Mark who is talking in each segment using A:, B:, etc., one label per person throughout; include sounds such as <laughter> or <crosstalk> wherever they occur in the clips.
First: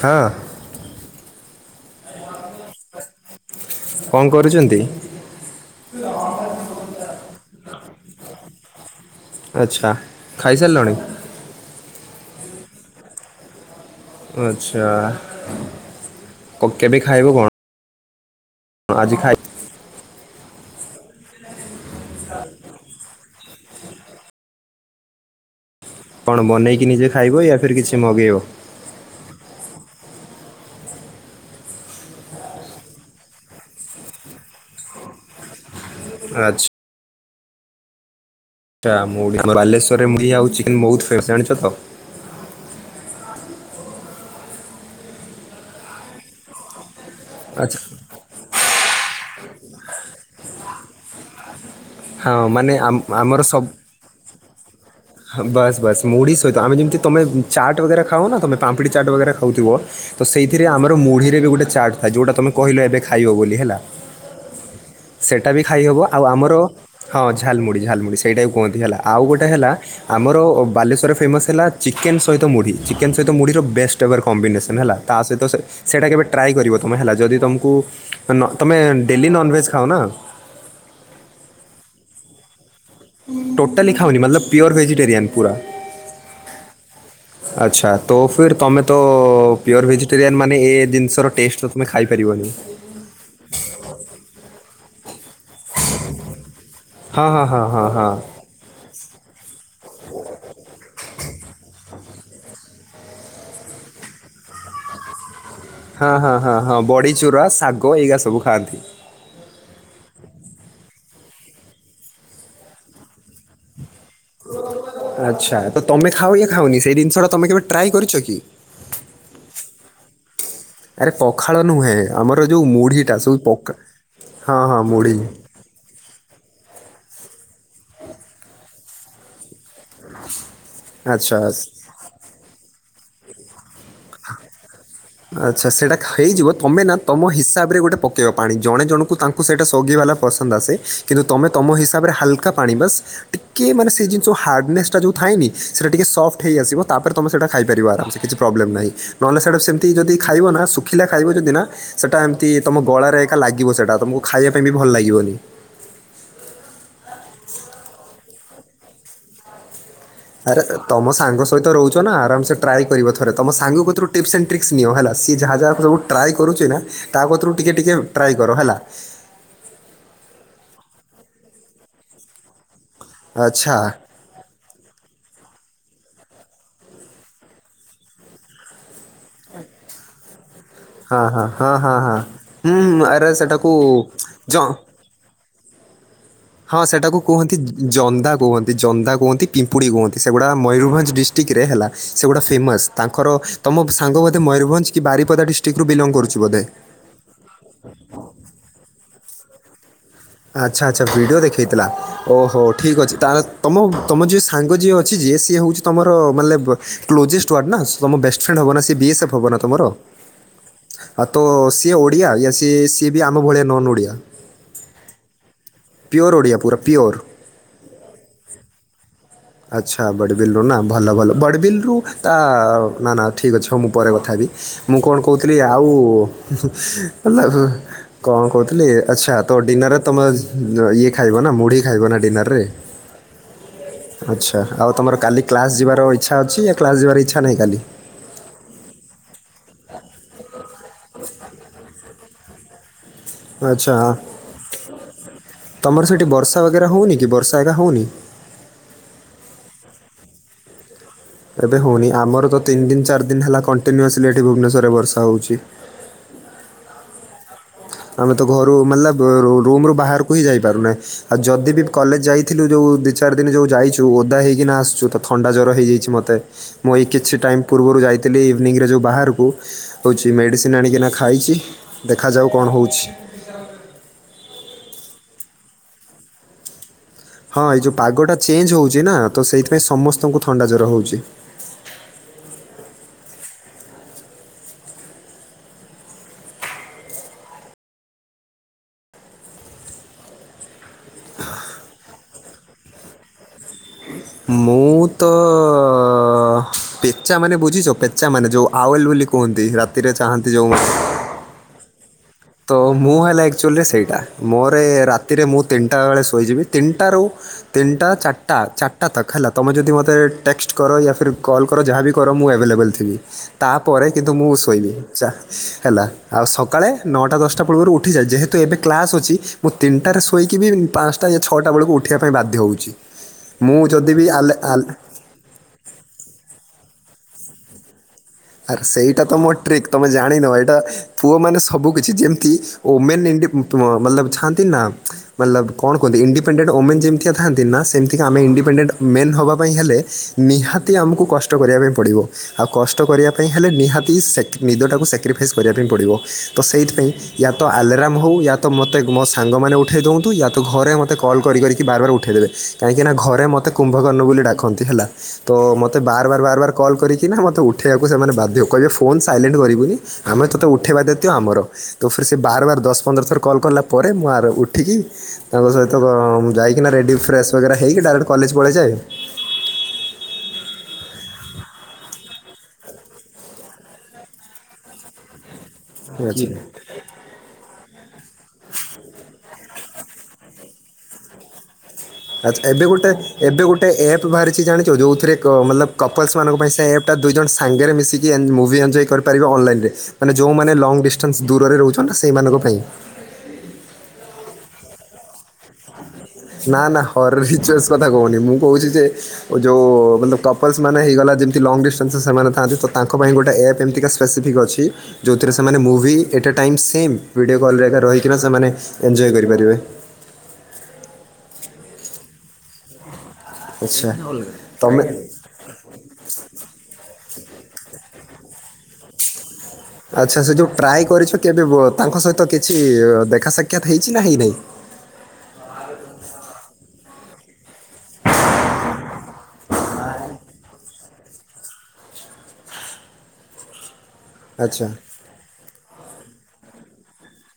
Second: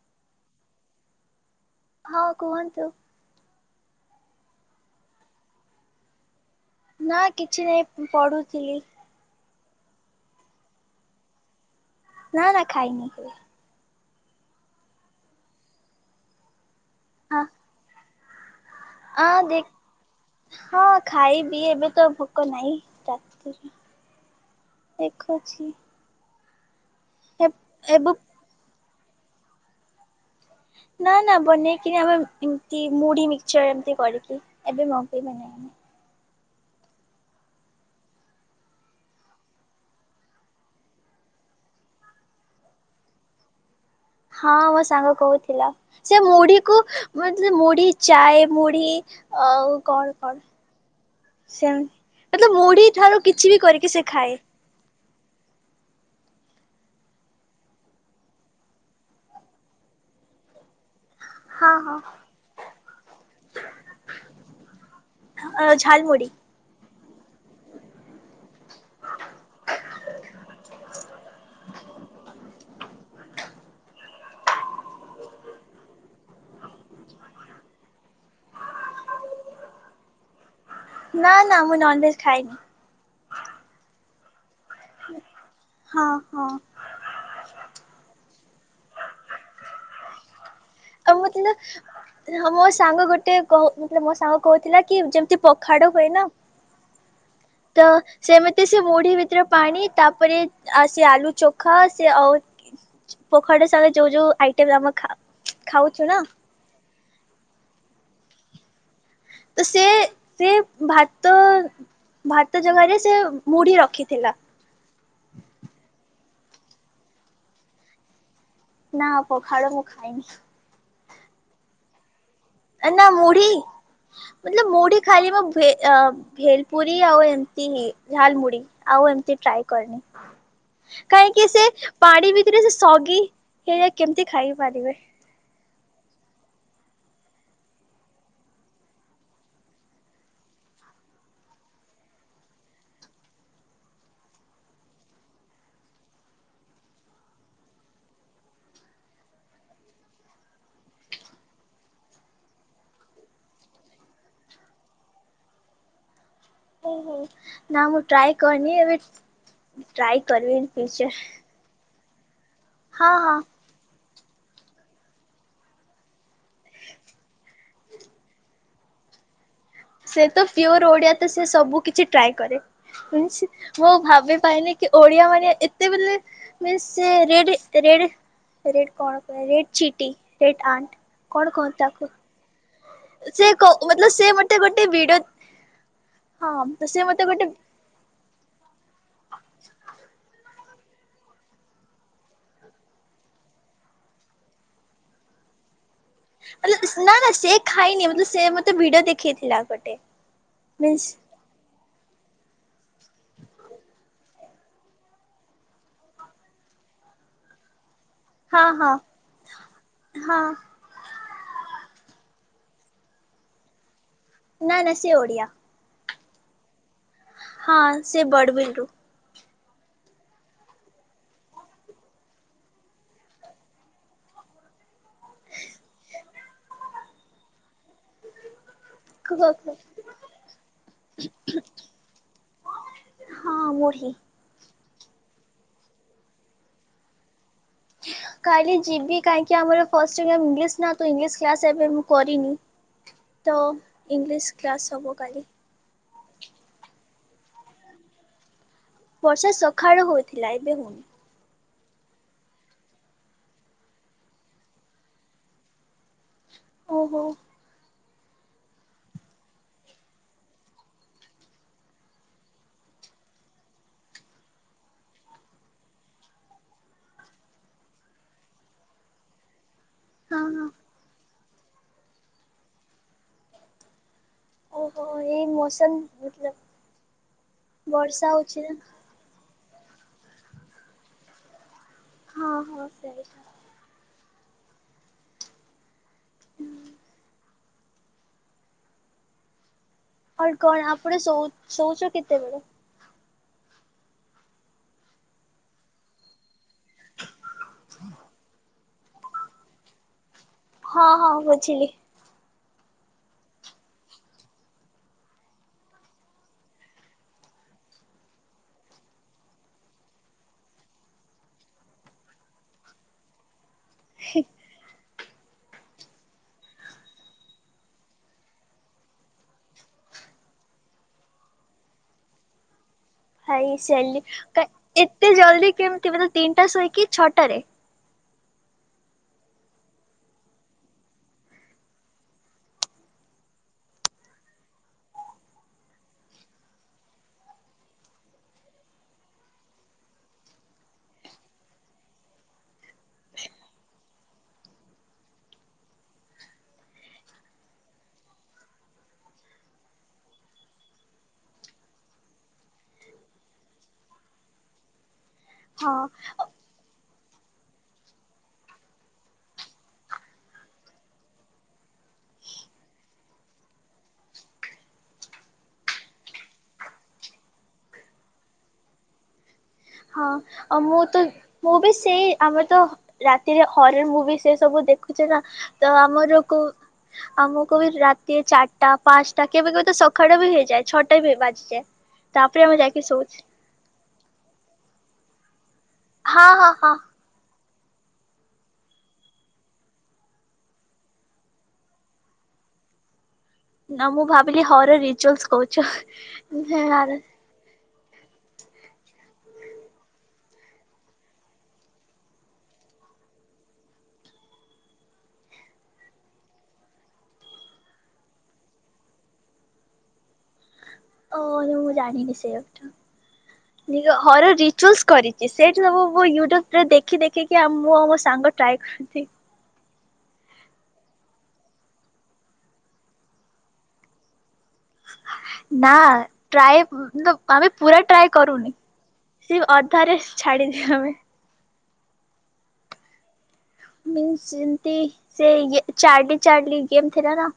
A: ହଁ।
B: ହଁ କୁହନ୍ତୁ?
A: କଣ କରୁଛନ୍ତି? <unintelligible>
B: ନା କିଛି ନାଇଁ ପଢୁଥିଲି।
A: ଆଚ୍ଛା ଖାଇସାରିଲଣି?
B: ନା ନା ଖାଇନି।
A: ଆଚ୍ଛା ଆଉ ଏବେ ଖାଇବ କଣ? ଆଜି ଖାଇ
B: ଆଁ ଦେ ହଁ ଖାଇବି ଏବେ ତ ଭୋକ ନାହିଁ। ରାତି ଦେଖୁଛି।
A: କଣ ବନେଇକି ନିଜେ ଖାଇବ
B: ଏ
A: ୟା ଫିର୍ କିଛି
B: ଏବେ
A: ମଗେଇବ।
B: ନା ନା ବନେଇକି ଆମେ ଏମିତି ମୁଢି ମିକ୍ସଚର ଏମିତି କରିକି ଏବେ ମଗେଇବ ନାଇଁ।
A: ଆଚ୍ଛା। ତା ମୁଢ଼ି ବାଲେଶ୍ୱରରେ ମୁଢୀ ଆଉ ଚିକେନ ବହୁତ ଫେମସ ଜାଣିଛ ତ?
B: ହଁ ମୋ ସାଙ୍ଗ କହୁଥିଲା ସେ ମୁଢିକୁ
A: ଆଚ୍ଛା
B: ମୁଢି ଚାଏ ମୁଢ଼ି ଆଉ କଣ କଣ ସେମ୍
A: ହଁ
B: ମତଲବ୍
A: ମାନେ
B: ମୁଢି
A: ଆମ-
B: ଠାରୁ
A: ଆମର
B: କିଛି ବି
A: ସବୁ
B: କରିକି ସେ ଖାଏ।
A: ହଁ ବାସ୍ ବାସ୍ ମୁଢ଼ି ସହିତ ଆମେ ଯେମିତି ତମେ ଚାଟ୍ ବଗେରା ଖାଉନ ତୁମେ ପାମ୍ପୁଡ଼ି ଚାଟ୍ ବଗରା ଖାଉଥିବ। ତ ସେଇଥିରେ ଆମର ମୁଢ଼ିରେ ବି ଗୋଟେ
B: ହଁ
A: ଚାର୍ଟ୍ ଥାଏ। ଯୋଉଟା ତମେ କହିଲ ଏବେ ଖାଇବ ବୋଲି ହେଲା। ସେଇଟା ବି
B: ହଁ
A: ଖାଇହେବ। ଆଉ
B: ଝାଲମୁଢି।
A: ଆମର ହଁ ଝାଲମୁଢ଼ି ଝାଲମୁଢ଼ି ସେଇଟା କୁହନ୍ତି। ହେଲା ଆଉ ଗୋଟେ ହେଲା ଆମର ବାଲେଶ୍ୱରରେ ଫେମସ୍ ହେଲା ଚିକେନ୍ ସହିତ ମୁଢ଼ି ଚିକେନ୍ ସହିତ ମୁଢ଼ିର ବେଷ୍ଟ ହେବାର କମ୍ବିନେସନ୍ ହେଲା। ତା ସହିତ ସେଇଟା କେବେ ଟ୍ରାଏ କରିବ ତୁମେ ହେଲା ଯଦି ତୁମକୁ ନ ତମେ ଡେଲି ନନ୍‌ଭେଜ୍ ଖାଅ ନା?
B: ନା ନା ମୁଁ ନନ୍‌ଭେଜ୍‌ ଖାଇନି।
A: ଟୋଟାଲି ଖାଅନି ମାନେ ପିଓର ଭେଜିଟେରିୟାନ ପୁରା।
B: ହଁ ହଁ
A: ଆଚ୍ଛା ତ ଫିର୍ ତମେ ତ ପିଓର ଭେଜିଟେରିୟାନ ମାନେ
B: ଆଉ
A: ଜିନିଷ ର
B: ମତଲବ
A: ଟେଷ୍ଟ ତମେ
B: ହଁ
A: ଖାଇପାରିବନି।
B: ମୋ ସାଙ୍ଗ ଗୋଟେ କହୁ ମାନେ ମୋ ସାଙ୍ଗ କହୁଥିଲା କି ଯେମିତି ପଖାଳ ହୁଏ ନା।
A: ହଁ ହଁ।
B: ତ
A: ହଁ ହଁ
B: ସେମିତି ସେ ମୁଢି ଭିତରେ ପାଣି ତାପରେ ସେ ଆଳୁ ଚୋଖା ସେ ଆଉ ପଖାଳ ସାଙ୍ଗରେ ଯୋଉ ଯୋଉ ଆଇଟମ୍ ଆମେ ଖା ଖାଉଛୁ
A: ହଁ
B: ନା
A: ହଁ ହଁ ହଁ ବଡ଼ିଚୁରା ଶାଗ ଏଇଗା ସବୁ ଖାଆନ୍ତି।
B: ତ ସେ ସେ ଭାତ ଭାତ ଜାଗାରେ ସେ ମୁଢି ରଖିଥିଲା।
A: ଆଚ୍ଛା ତ ତମେ ଖାଉ କି ଖାଉନି ସେଇ ଜିନିଷ ଟା ତମେ କେବେ ଟ୍ରାଏ କରିଛ କି?
B: ନା ପଖାଳ ମୁଁ ଖାଏନି।
A: ଆରେ ପଖାଳ ନୁହେଁ। ଆମର ଯୋଉ
B: ନା
A: ମୁଢ଼ିଟା ସବୁ
B: ମୁଢି
A: ପକା ହଁ
B: ମତଲବ
A: ହଁ
B: ମୁଢି
A: ମୁଢ଼ି
B: ଖାଇଲେ ବି ଭେଲ ପୁରୀ ଆଉ ଏମିତି ହିଁ ଝାଲମୁଢି ଆଉ ଏମିତି ଟ୍ରାଏ କରିନି।
A: ଆଚ୍ଛା
B: କାହିଁକି ସେ ପାଣି ଭିତରେ ସେ ସଗି ଏଇରା କେମିତି ଖାଇ ପାରିବେ?
A: ଆଚ୍ଛା ସେଇଟା ଖା ହେଇଯିବ ତମେ ନା ତମ ହିସାବରେ ଗୋଟେ ପକେଇବ ପାଣି ଜଣେ ଜଣଙ୍କୁ ତାଙ୍କ କୁ ସେଇଟା ସୋଗିବାଲା ପସନ୍ଦ ଆସେ କିନ୍ତୁ ତୁମେ ତମ ହିସାବରେ ହାଲକା ପାଣି ବାସ ଟିକେ ମାନେ ସେ ଜିନିଷ ହାର୍ଡନେସ୍ ଟା ଯୋଉ ଥାଏନି ସେଟା ଟିକେ ସଫ୍ଟ ହେଇ ଆସିବ ତାପରେ ତମେ ସେଟା ଖାଇପାରିବ ଆରାମସେ କିଛି ପ୍ରୋବ୍ଲେମ୍ ନାହିଁ। ନହେଲେ ସେଡ଼ା ସେମିତି ଯଦି ଖାଇବ ନା ଶୁଖିଲା ଖାଇବ ଯଦି ନା ସେଟା ଏମିତି ତମ ଗଳାରେ ଏକା ଲାଗିବ ସେଟା ତମକୁ ଖାଇବା ପାଇଁ ବି ଭଲ ଲାଗିବନି।
B: ଓହୋ ନା ମୁଁ ଟ୍ରାଏ କରିନି ଏବେ ଟ୍ରାଏ କରିବି
A: ଆରେ ତମ
B: ନିସ୍ଚୟ।
A: ସାଙ୍ଗ ସହିତ ରହୁଛ ନା ଆରାମସେ ଟ୍ରାଏ କରିବ ଥରେ ତମ ସାଙ୍ଗ କତିରୁ ଟିପସ ଆଣ୍ଡ ଟ୍ରିକ୍ସ ନିଅ ହେଲା ସିଏ ଯାହା ଯାହା ସବୁ ଟ୍ରାଏ କରୁଛି ନା ତା କତୁରୁ ଟିକେ ଟିକେ ଟ୍ରାଏ କର ହେଲା।
B: ସେ ତ ପିଓର ଓଡିଆ ତ ସେ ସବୁ କିଛି ଟ୍ରାଏ କରେ।
A: ଆଚ୍ଛା
B: ମୁଁ ଭାବିପାରିନି କି ଓଡିଆ ମାନେ ଏତେ ବୋଲେ ମି ସେ ରେଡ୍ ରେଡ ରେଟ୍ କଣ କୁହାଯାଏ ରେଟ୍ ଚିଟି ରେଟ୍ ଆଣ୍ଟ।
A: ହଁ
B: କଣ
A: ହଁ ହଁ
B: କୁହନ୍ତି
A: ହଁ
B: ତାକୁ
A: ହଁ ହୁଁ ଆରେ ସେଟାକୁ ଜ
B: ଭିଡ଼
A: ହଁ ସେଟାକୁ କୁହନ୍ତି ଜନ୍ଦା କୁହନ୍ତି ଜନ୍ଦା କୁହନ୍ତି ପିମ୍ପୁଡ଼ି କୁହନ୍ତି ସେଗୁଡ଼ା ମୟୂରଭଞ୍ଜ ଡିଷ୍ଟ୍ରିକ୍ଟରେ ହେଲା ସେଗୁଡ଼ା ଫେମସ୍। ତାଙ୍କର ତମ ସାଙ୍ଗ ବୋଧେ ମୟୂରଭଞ୍ଜ କି ବାରିପଦା ଡିଷ୍ଟିକ୍ରୁ ବିଲଙ୍ଗ କରୁ
B: ମତ ନା ନା ସେ ଖାଇନି ସେ ମତେ ଭିଡିଓ ଦେଖେଇଥିଲା ଗୋଟେ।
A: ଆଚ୍ଛା ଆଚ୍ଛା
B: ମିନ୍ସ
A: ଭିଡ଼ିଓ ଦେଖେଇଥିଲା। ଓହୋ ଠିକ୍ ଅଛି ତାହାଲେ ତମ ତମ ଯିଏ ସାଙ୍ଗ ଯିଏ ଅଛି ଯିଏ ସିଏ ହଉଛି ତମର ମାନେ କ୍ଲୋଜେଷ୍ଟ ୱାନ ନା ତମ ବେଷ୍ଟ ଫ୍ରେଣ୍ଡ
B: ହଁ
A: ହବନା
B: ହଁ
A: ବି ଏସଏଫ୍ ତମର
B: ହଁ
A: ଆଉ ତ ସିଏ ଓଡ଼ିଆ ୟା ସିଏ ସିଏ ବି ଆମ ଭଳିଆ ନନ୍ ଓଡ଼ିଆ।
B: ନା ନା ସେ ଓଡ଼ିଆ।
A: ପିଓର ଓଡ଼ିଆ ପୁରା ପିଓର।
B: ହଁ ସେ ବଡ଼ବିଲରୁୁ।
A: ଆଚ୍ଛା ବଡ଼ବିଲରୁ ନା ଭଲ ଭଲ ବଡ଼ବିଲରୁ ତା ନା ନା ଠିକ୍ ଅଛି ହଉ ମୁଁ ପରେ କଥା ହେବି। ମୁଁ କଣ କହୁଥିଲି ଆଉ ହେଲା କଣ କହୁଥିଲି ଆଚ୍ଛା ତ
B: ହଁ
A: ଡିନରରେ ତୁମେ ଇଏ ଖାଇବ ନା ମୁଢ଼ି ଖାଇବ ନା ଡିନରରେ?
B: ହଁ ମୁଢ଼ି।
A: ଆଚ୍ଛା ଆଉ ତମର କାଲି କ୍ଲାସ ଯିବାର ଇଚ୍ଛା ଅଛି ୟା କ୍ଲାସ୍ ଯିବାର ଇଚ୍ଛା ନାହିଁ କାଲି?
B: କାଲି ଯିବି କାହିଁକି ଆମର। ଫାଷ୍ଟରେ ଇଂଲିଶ ନା ଇଂଲିଶ କ୍ଲାସ ଏବେ ମୁଁ କରିନି। ତ
A: ଆଚ୍ଛା
B: ଇଂଲିଶ କ୍ଲାସ ହବ କାଲି।
A: ତମର ସେଠି ବର୍ଷା <unintelligible> ହେଉନି କି ବର୍ଷା ଏକା ହେଉନି?
B: ବର୍ଷା ସଖାଳୁ ହୋଇଥିଲା ଏବେ ହଉନି।
A: ଏବେ ହଉନି ଆମର ତ ତିନି ଦିନ ଚାରି ଦିନ ହେଲା କଣ୍ଟିୁନିୟୂସିଲି ଭୁବନେଶ୍ୱରରେ ବର୍ଷା ହଉଛି।
B: ହଉ ହଉ।
A: ଆମେ ତ ଘରୁମାଲା ରୁ ରୁମରୁ ବାହାରକୁ ହିଁ ଯାଇପାରୁନା। ଆଉ ଯଦି ବି କଲେଜ ଯାଇଥିଲୁ ଯଉ ଦି ଚାରି ଦିନ ଯୋଉ ଯାଇଛୁ ଓଦା ହେଇକିନା ଆସୁଛୁ ତ ଥଣ୍ଡା ଜ୍ୱର ହେଇଯାଇଛି ମୋତେ। ମୁଁ ଏଇ କିଛି ଟାଇମ୍ ପୂର୍ବରୁ ଯାଇଥିଲି ଇଭିନିଂରେ ଯଉ ବାହାରକୁ ହୋଉଛି
B: ହଁ ହଁ
A: ମେଡ଼ିସିନ ଆଣିକିନା ଖାଇଛି ଦେଖାଯାଉ କଣ ହୋଉଛି।
B: ଓହ ଏଇ ମୌସମ ହଉଥିଲା।
A: ହଁ ଏଇ ଯୋଉ ପାଗଟା ଚେଞ୍ଜ ହଉଛି ନା ତ ସେଇଥିପାଇଁ ସମସ୍ତଙ୍କୁ ଥଣ୍ଡା ଜ୍ଵର ହଉଛି।
B: ହଁ ହଁ ସେଇଟା। ଆଉ କଣ ଆପଣେ ଶ ଶୋଉଛ କେତେବେଳେ?
A: ମୁଁ ତ ପେଚା ମାନେ ବୁଝିଛ ପେଚା ମାନେ ଯେଉଁ ଆୱଲ ବୋଲି କୁହନ୍ତି ରାତିରେ ଚାହାନ୍ତି ଯୋଉ ମା
B: ହଁ ହଁ ବୁଝିଲି।
A: ତ ମୁଁ ହେଲା ଆକ୍ଚୁଆଲି ସେଇଟା ମୋରେ ରାତିରେ ମୁଁ ତିନିଟା ବେଳେ ଶୋଇଯିବି ତିନିଟାରୁ ତିନିଟା ଚାରିଟା ଚାରିଟା ତକ ହେଲା ତମେ ଯଦି ମୋତେ ଟେକ୍ସଟ କର ୟା ଫିର୍ କଲକର ଯାହା ବି କର ମୁଁ ଆଭେଲେବଲ୍ ଠିକ୍ ଅଛି, ତାପରେ କିନ୍ତୁ ମୁଁ ଶୋଇବି ଯା ହେଲା ଆଉ ସକାଳେ ନଅଟା ଦଶଟା ପୂର୍ବରୁ ଉଠିଯାଏ ଯେହେତୁ ଏବେ କ୍ଲାସ୍ ଅଛି ମୁଁ ତିନିଟାରେ ଶୋଇକି ବି ପା ଛଅଟା ବେଳକୁ ଉଠିବା ପାଇଁ ବାଧ୍ୟ ହଉଛି
B: ଭାଇ
A: ମୁଁ ଯଦି
B: ସେଲି
A: ବି ଆଲେ
B: କା
A: ଆଲ୍
B: ଏତେ ଜଲ୍ଦି କେମତି ତିନିଟା ଶୋଇକି ଛଅଟାରେ।
A: ଆର୍ ସେଇଟା ତ ମୋ ଟ୍ରିକ୍ ତମେ ଜାଣିିନ ଏଇଟା ପୁଅମାନେ ସବୁ କିିଛି ଯେମିତି ଓ ମେନ୍ ଏମିତି ମଲବ ଛାନ୍ତି ନା। ମଲବ କଣ କୁହନ୍ତି ଇଣ୍ଡିପେଣ୍ଡଡ ଓମେନ୍ ଯେମତିଆ ଥାନ୍ତି ନା ସେମିତିକା ଆମେ ଇଣ୍ଡିପେଣ୍ଡେଡ ମେଲ଼ ହବା ପାଇଁ ହେଲେ ନିହାତି ଆମକୁ କଷ୍ଟ କରିବା ପାଇଁ ପଡ଼ିବ ଆଉ କଷ୍ଟ କରିବା ପାଇଁ ହେଲେ ନିହାତି ସେକ ନିଦଟାକୁ ସାକ୍ରିଫାଇସ୍ କରିବା ପାଇଁ ପଡ଼ିବ ତ ସେଇଥିପାଇଁ ୟା ତ ଆଲାରମ୍ ହଉ ୟା ତ ମତେ ମୋ ସାଙ୍ଗମାନେ ଉଠାଇ ଦୋନ୍ତୁ ୟା ତ ଘରେ ମତେ କଲ୍ କରି କରିକି ବାରବାର ଉଠେଇ ଦେବେ। କାହିଁକି ନା ଘରେ ମତେ କୁମ୍ଭକର୍ଣ୍ଣ ବୋଲି ଡାକନ୍ତି ହେଲା। ତ
B: ହଁ
A: ମତେ ବାର ବାର ବାର ବାର କଲ୍ କରିକିନା ମୋତେ ଉଠେଇ କୁ ସେମାନେ ବାଧ୍ୟ, କହିବେ ଫୋନ୍ ସାଇଲେଣ୍ଟ କରିବୁନି ଆମେ ତତେ ଉଠାଇବା ଦାୟୀତ୍ଵ ଆମର। ତ ଫିର ସେ ବାର ବାର ଦଶ ପନ୍ଦର ଥର କଲ୍ କଲା ପରେ ମୁଁ ଆର ଉଠିକି ତାଙ୍କ ସହିତ ମୁଁ ଯାଇକିନା ରେଡ଼ି ଫ୍ରେସ୍ ବଗେରା ହେଇକି ଡାଇରେକ୍ଟ କଲେଜ ପଳେଇଯାଏ।
B: ଆ ମୁଁ ତ ମୁଁ ବି ସେଇ ଆମେ ତ ରାତିରେ ହରର ମୁଭି ସେ ସବୁ ଦେଖୁଚେ ନା ତ
A: ଠିକ୍
B: ଆମର
A: ଅଛି
B: କଉ ଆମକୁ ବି ରାତି ଚାଟା ପାଞ୍ଚଟା କେବେ କେବେ ତ ସକାଳ ବି ହେଇଯାଏ ଛଅଟା ବି ବାଜିଯାଏ।
A: ଆଚ୍ଛା
B: ତାପରେ ଆମେ
A: ଏବେ
B: ଯାଇକି
A: ଗୋଟେ
B: ଶୋଉଛେ
A: ଏବେ ଗୋଟେ ଏପ୍ ବାହାରିଚି ଜାଣିଚ ଯୋଉଥିରେ ମଲପ କପଲ୍ସ
B: ହଁ
A: ମାନଙ୍କ ପାଇଁ
B: ହଁ
A: ସେ
B: ହଁ
A: ଏପ୍ ଟା। ଦୁଇ ଜଣ ସାଙ୍ଗରେ ମିଶିକି ଏ ମୁଭି ଏଞ୍ଜୟ କରିପାରିବେ ଅନଲାଇନ ରେ। ମାନେ ଯୋଉମାନେ ଲଙ୍ଗ ଡିଷ୍ଟାନ୍ସ ଦୂରରେ ରହୁଛନ୍ତି ସେଇମାନଙ୍କ ପାଇଁ।
B: ନା ମୁଁ ଭାବିଲି ହର ରିଚୁଆଲସ କହୁଚ, ନା।
A: <unintelligible> କଥା କହୁନି ମୁଁ କହୁଚି ଯେ ଯଉ ମଲପ କପଲସ ମାନେ ହେଇଗଲା ଯେମତି ଲଙ୍ଗ ଡିଷ୍ଟାନ୍ସ ସେମାନେ ଥାନ୍ତି ତ ତାଙ୍କ ପାଇଁ ଗୋଟେ ଏପ ଏମତିକା ସ୍ପେସିଫିକ୍ ଅଛି। ଯୋଉଥିରେ ସେମାନେ ମୁଭି ଏଟା ଟାଇମ୍ ଶେମ୍ ଭିଡିଓ କଲରେ ଏକା ରହିକିନା ସେମାନେ ଏଞ୍ଜୟ କରିପାରିବେ।
B: ଓ ମୁଁ ଜାଣିନି ସେ ଏପ୍ ଟା ନି
A: ଆଚ୍ଛା
B: ହର ରିଚୁଲସ
A: ତମେ
B: କରି ସେଇଠି ସବୁ ମୁ ୟୁଟ୍ୟୁବ ରେ ଦେଖି ଦେଖିକି ଆ ମୁଁ ଆଉ ମୋ ସାଙ୍ଗ ଟ୍ରାଏ କ <unintelligible>
A: ଆଚ୍ଛା ସେ ଯୋଉ ଟ୍ରାଏ କରିଛ କେବେ ତାଙ୍କ ସହିତ କିଛି ଦେଖା ସାକ୍ଷାତ ହେଇଛି ନା ହେଇନେଇଁ?
B: ନା ଟ୍ରାଏ ତ ଆମେ ପୁରା ଟ୍ରାଏ କରୁନି। ସେ ଅଧାରେ ଛାଡିଦିଅ ଆମେ। ମିନ୍ସ
A: ଆଚ୍ଛା
B: ଯେମତି ସେ ଚାଡଲି ଚାଡଲି ଗେମ ଥିଲା ନା।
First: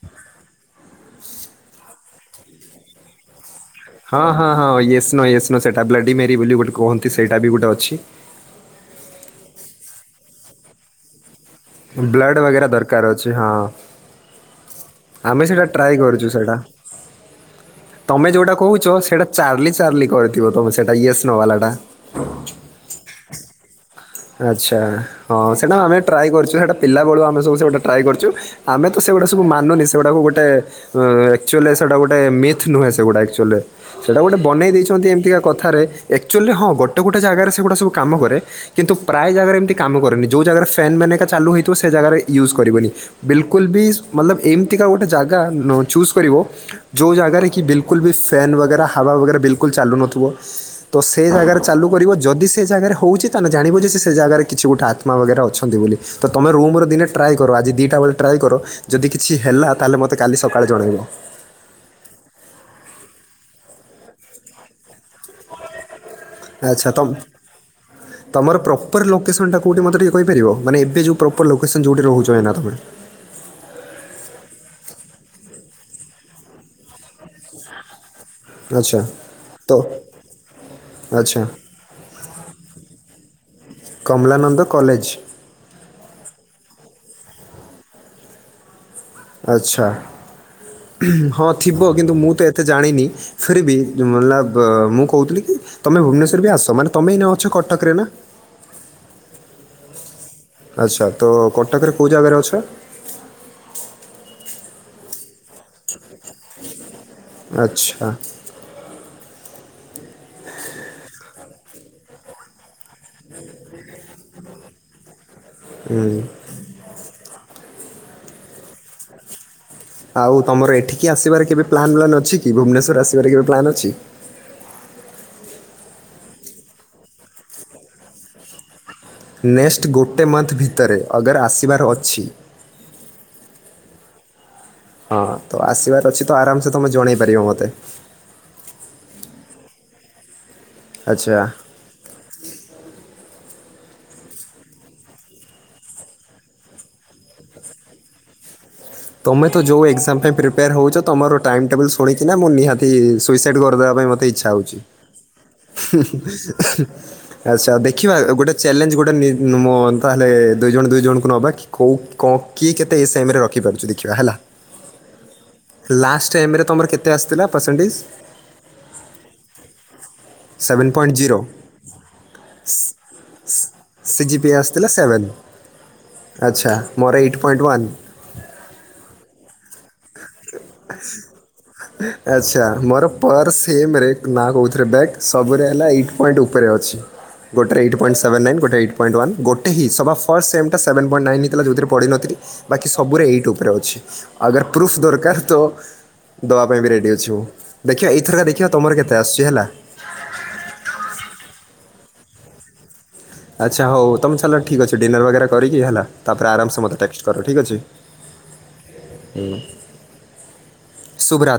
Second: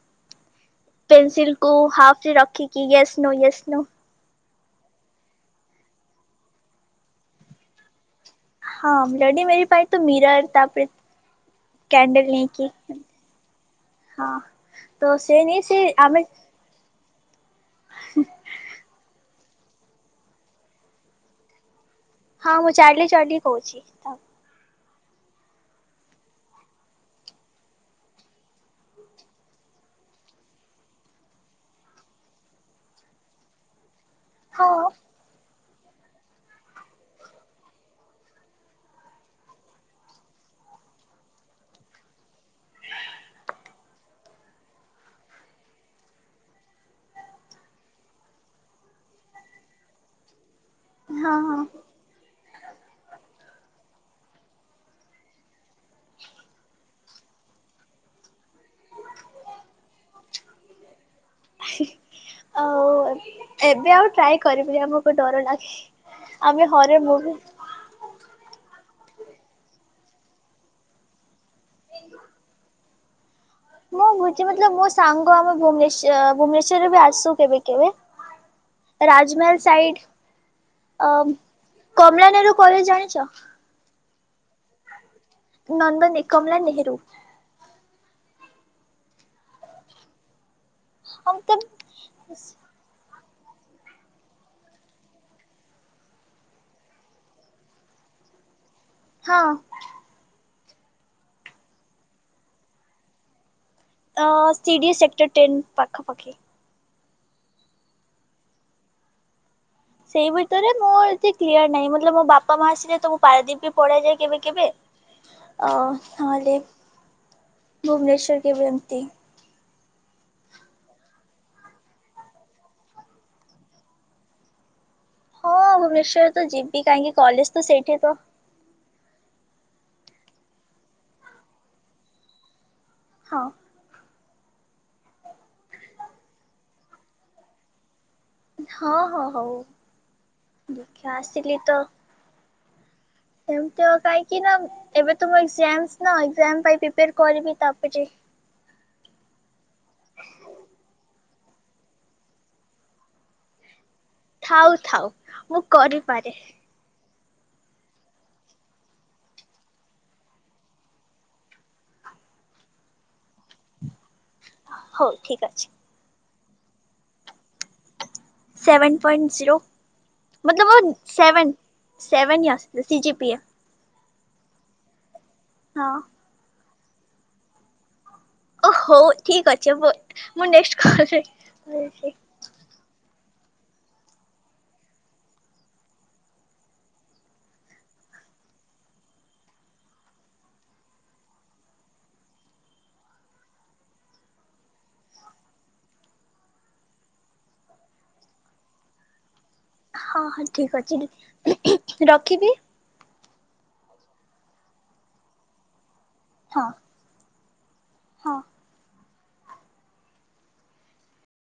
B: ପେନସିଲ କୁ ହାଫ ରେ ରଖିକି ୟେସ୍ ନୋ ୟେସ୍ ନୋ।
A: ହଁ ହଁ ହଁ ୟେସ ନୋ ୟେସ ନୋ ସେଟା ବ୍ଲାଡି ମେରି ବୋଲି ଗୋଟେ କୁହନ୍ତି ସେଇଟା ବି ଗୋଟେ ଅଛି।
B: ହଁ ବ୍ଲଡ଼ିମେରୀ ପାଇଁ ତ ମିରର ତାପରେ କ୍ୟାଣ୍ଡେଲ
A: ବ୍ଲଡ଼୍
B: ନେଇକି
A: ବଗେରା ଦରକାର ଅଛି ହଁ।
B: ହଁ ତ ସେ
A: ଆମେ ସେଇଟା
B: ନେଇ ସେ
A: ଟ୍ରାଏ
B: ଆମେ
A: କରୁଛୁ ସେଇଟା ତମେ ଯୋଉଟା କହୁଛ ସେଇଟା ଚାର୍ଲି ଚାର୍ଲି କହିଥିବ ତମେ ସେଟା ୟେସ ନୋ ବାଲା ଟା।
B: ହଁ ମୁଁ ଚାର୍ଲି ଚାର୍ଲି କହୁଛି ହଁ।
A: ଆଚ୍ଛା ହଁ ସେଟା ଆମେ ଟ୍ରାଏ କରୁଚୁ ହେଟା ପିଲାବେଳୁ ଆମେ ସବୁ ସେଟା ଟ୍ରାଏ କରୁଚୁ। ଆମେ ତ ସେଗୁଡା ସବୁ ମାନୁନି ସେଗୁଡାକୁ ଗୋଟେ ଅ ଆକ୍ଚ୍ୟୁଲି ସେଇଟା ଗୋଟେ ମିଥ୍ ନୁହେଁ ସେଗୁଡ଼ା ଆକ୍ଚ୍ୟୁଲି। ସେଇଟା ଗୋଟେ
B: ହଁ
A: ବନେଇ ଦେଇଛନ୍ତି ଏମିତିକା କଥାରେ। ଆକ୍ଚ୍ୟୁଲି ହଁ ଗୋଟେ ଗୋଟେ ଜାଗାରେ ସେଗୁଡ଼ା ସବୁ କାମ କରେ। କିନ୍ତୁ ପ୍ରାୟ ଜାଗାରେ ଏମିତି କାମ କରେନି ଯୋଉ ଜାଗାରେ ଫ୍ୟାନ ମାନେକା ଚାଲୁ ହେଇଥିବ ସେ ଜାଗାରେ ୟୁଜ୍ କରିବନି। ବିଲକୁଲ ବି ମତଲବ ଏମିତିକା ଗୋଟେ ଜାଗା ନୋ ଚୁଜ୍ କରିବ। ଯୋଉ ଜାଗାରେ କି ବିଲକୁଲ ବି ଫ୍ୟାନ୍ ବଗେରା ହାବା ବଗେରା ବିଲକୁଲ ଚାଲୁନଥିବ। ତ ସେ
B: ହଁ
A: ଜାଗାରେ
B: ହଁ।
A: ଚାଲୁ କରିବ ଯଦି ସେ ଜାଗାରେ ହଉଚି। ତାହେଲେ ଜାଣିବ ଯେ ସେ ଜାଗାରେ କିଛି ଗୋଟେ ଆତ୍ମା ବଗେରା ଅଛନ୍ତି ବୋଲି। ତମେ ରୁମ୍ ରେ ଦିନେ ଟ୍ରାଏ କର ଆଜି ଦିଟା ବେଳେ ଟ୍ରାଏ କର। ଯଦି କିଛି ହେଲା ତା ହେଲେ ମତେ କାଲି ସକାଳେ ଜଣେଇବ।
B: ଆ ଆଉ ଏବେ ଆଉ ଟ୍ରାଏ କରିବି ଆମକୁ ଡର ଲାଗେ। ଆମେ
A: ଆଚ୍ଛା
B: ହରର
A: ତମ
B: ମୁଭି
A: ତମର ପ୍ରପର ଲୋକେସନ୍ ଟା କୋଉଠି ମତେ ଟିକେ କହିପାରିବ। ମାନେ ଏବେ ଯୋଉ ପ୍ରପର ଲୋକସନ୍ ଯୋଉଠି ରହୁଚ ଏଇ ନା ତମେ।
B: ମୁଁ କହୁଚି ମତଲବ ମୋ ସାଙ୍ଗ ଆମେ ଭୁବନେଶ୍ୱର୍ ଭୁବନେଶ୍ଵରରେ ବି ଆସୁ କେବେ କେବେ।
A: ଆଚ୍ଛା
B: ରାଜମହଲ
A: ତ
B: ସାଇଡ। ଅ
A: ଆଚ୍ଛା
B: କମଳା ନେହେରୁ କଲେଜ ଜଣିଛ?
A: କମଲାନନ୍ଦ କଲେଜ୍?
B: ନନ୍ଦ ନାଇଁ କମଲା ନେହେରୁ।
A: ଆଚ୍ଛା ହଁ ଥିବ କିନ୍ତୁ ମୁଁ ତ ଏତେ ଜାଣିନି ଫେର ବି ମଲବ୍ ମୁଁ କହୁଥିଲି କି ତମେ ଭୁବନେଶ୍ଵର ବି ଆସ ମାନେ ଏଇନେ ଅଛ କଟକରେ ନା?
B: ହଁ।
A: ଆଚ୍ଛା ତ କଟକରେ କୋଉ ଜାଗାରେ ଅଛ?
B: ଆ C D A sector ten ପାଖାପାଖି।
A: ଆଚ୍ଛା।
B: ସେଇ ଭିତରେ ମୁଁ ଏତେ କ୍ଲିୟର ନାହିଁ ମତଲବ୍ ମୋ ବାପା ମା ଆସିଲେ ତ ମୁଁ ପାରଦୀପ ବି ପାଲେଇଯାଏ କେବେ କେବେ। ଓ ନ ହେଲେ ଭୁବନେଶ୍ଵର କେବେ ଏମତି।
A: ଆଉ ତମର ଏଠିକି ଆସିବାର କେବେ ପ୍ଲାନ୍ ବ୍ଲାନ୍ ଅଛି କି ଭୁବନେଶ୍ଵର ଆସିବାର କେବେ ପ୍ଲାନ୍ ଅଛି?
B: ହଁ ଭୁବନେଶ୍ଵର ତ ଯିବି କାହିଁକି କଲେଜ ତ ସେଇଠି ତ।
A: ନେକ୍ସଟ୍ ଗୋଟେ ମନ୍ଥ ଭିତରେ ଅଗର ଆସିବାର ଅଛି।
B: ହଁ।
A: ହଁ ତ ଆସିବାର ଅଛି ତ ଆରାମସେ ତମେ ଜଣେଇ ପାରିବ ମତେ।
B: ହଁ ହଁ ହଉ ଦେଖିଆ
A: ଆଚ୍ଛା
B: ଆସିଲି ତ ସେମିତି ଆଉ କାହିଁକି ନା ଏବେ ତ ମୋ ଏକ୍ସାମସ୍ ନା ଏକ୍ସାମ ପାଇଁ ପ୍ରୀପେୟର କରିବି ତାପରେ
A: ତମେ ତ ଯୋଉ ଏକ୍ସାମ୍ ପାଇଁ ପ୍ରିପେୟାର ହଉଚ ତମର ଟାଇମ ଟେବୁଲ ଶୁଣିକି ନା ମୁଁ ନିହାତି ସୁସାଇଡ କରିଦବା ପାଇଁ ମତେ ଇ ଇଛା
B: ଥାଉ
A: ହଉଚି।
B: ଥାଉ ମୁଁ କରିପାରେ
A: ଆଚ୍ଛା ଦେଖିବା ଗୋଟେ ଚ୍ୟାଲେଞ୍ଜ ଗୋଟେ ନି ମୋ ତାହେଲେ ଦୁଇ ଜଣ ଦୁଇ ଜଣଙ୍କୁ ନବା କି? କୋଉ କଣ କିଏ କେତେ ଏସାଇମ୍ ରଖିପାରୁଚି ଦେଖିବା ହେଲା?
B: ହଉ ଠିକ ଅଛି।
A: ଲାଷ୍ଟ ଏମ୍ ରେ ତମର କେତ୍ କେତେ ଆସିଥିଲା ପରସେଣ୍ଟେ୍ଜ?
B: Seven point zero. ମତଲବ ଓ
A: seven point zero
B: seven seven ହିଁ ଆସିଥିଲା C G P A.
A: C G P A ଆସିଥିଲା ସେଭେନ୍।
B: ହଁ।
A: ଆଚ୍ଛା। ମୋର ଏଇଟ୍ ପଏଣ୍ଟ୍ ୱାନ୍।
B: ଓ ହଉ ଠିକ୍ ଅଛି। ମୁଁ ନେକ୍ସଟ୍ କଲରେ
A: ଆଚ୍ଛା। ମୋର ପର ସେମ୍ ରେ ନା କଉଥିରେ ବ୍ୟାକ୍। ସବୁରେ ହେଲା ଏଇଟ୍ ପଏଣ୍ଟ୍ ଉପରେ ଅଛି। ଗୋଟେରେ ଏଇଟ୍ ପଏଣ୍ଟ ସେଭେନ୍ ନାଇନ୍, ଗୋଟେ ରେ ଏଇଟ୍ ପଏଣ୍ଟ ୱାନ। ଗୋଟେ ହିଁ ସଭା ଫାଷ୍ଟ ସେମ୍ ଟା ସେଭେନ ପଏଣ୍ଟ ନାଇନ୍ ହେଇଥିଲା ଯଉଥିରେ ପଢିନଥିଲି। ବାକି ସବୁରେ ଏଇଟ୍ ଉପରେ ଅଛି। ଆଗର୍ ପ୍ରୁଫ୍ ଦର୍ ଯାହା ଆସିଥିବ ଦବା ପାଇଁ ବି ରେଡି ଅଛି ମୁଁ ଦେଖିବା ଏଇଥରକା ଦେଖିବା ତମର କେତେ ଆସୁଛି ହେଲା।
B: ହଁ ହଁ ଠିକ ଅଛି ଦିଦି ରଖିବି
A: ଆଚ୍ଛା ହଉ ତମେ ଚାଲ ଠିକ୍ ଅଛି ଡିନର୍ ବଗେରା କରିକି ହେଲା ତାପରେ
B: ହଁ
A: ଆରାମସେ ମୋତେ ଟେକ୍ସଟ କର ଠିକ୍ ଅଛି।
B: ହଁ।
A: ଶୁଭ୍ ରା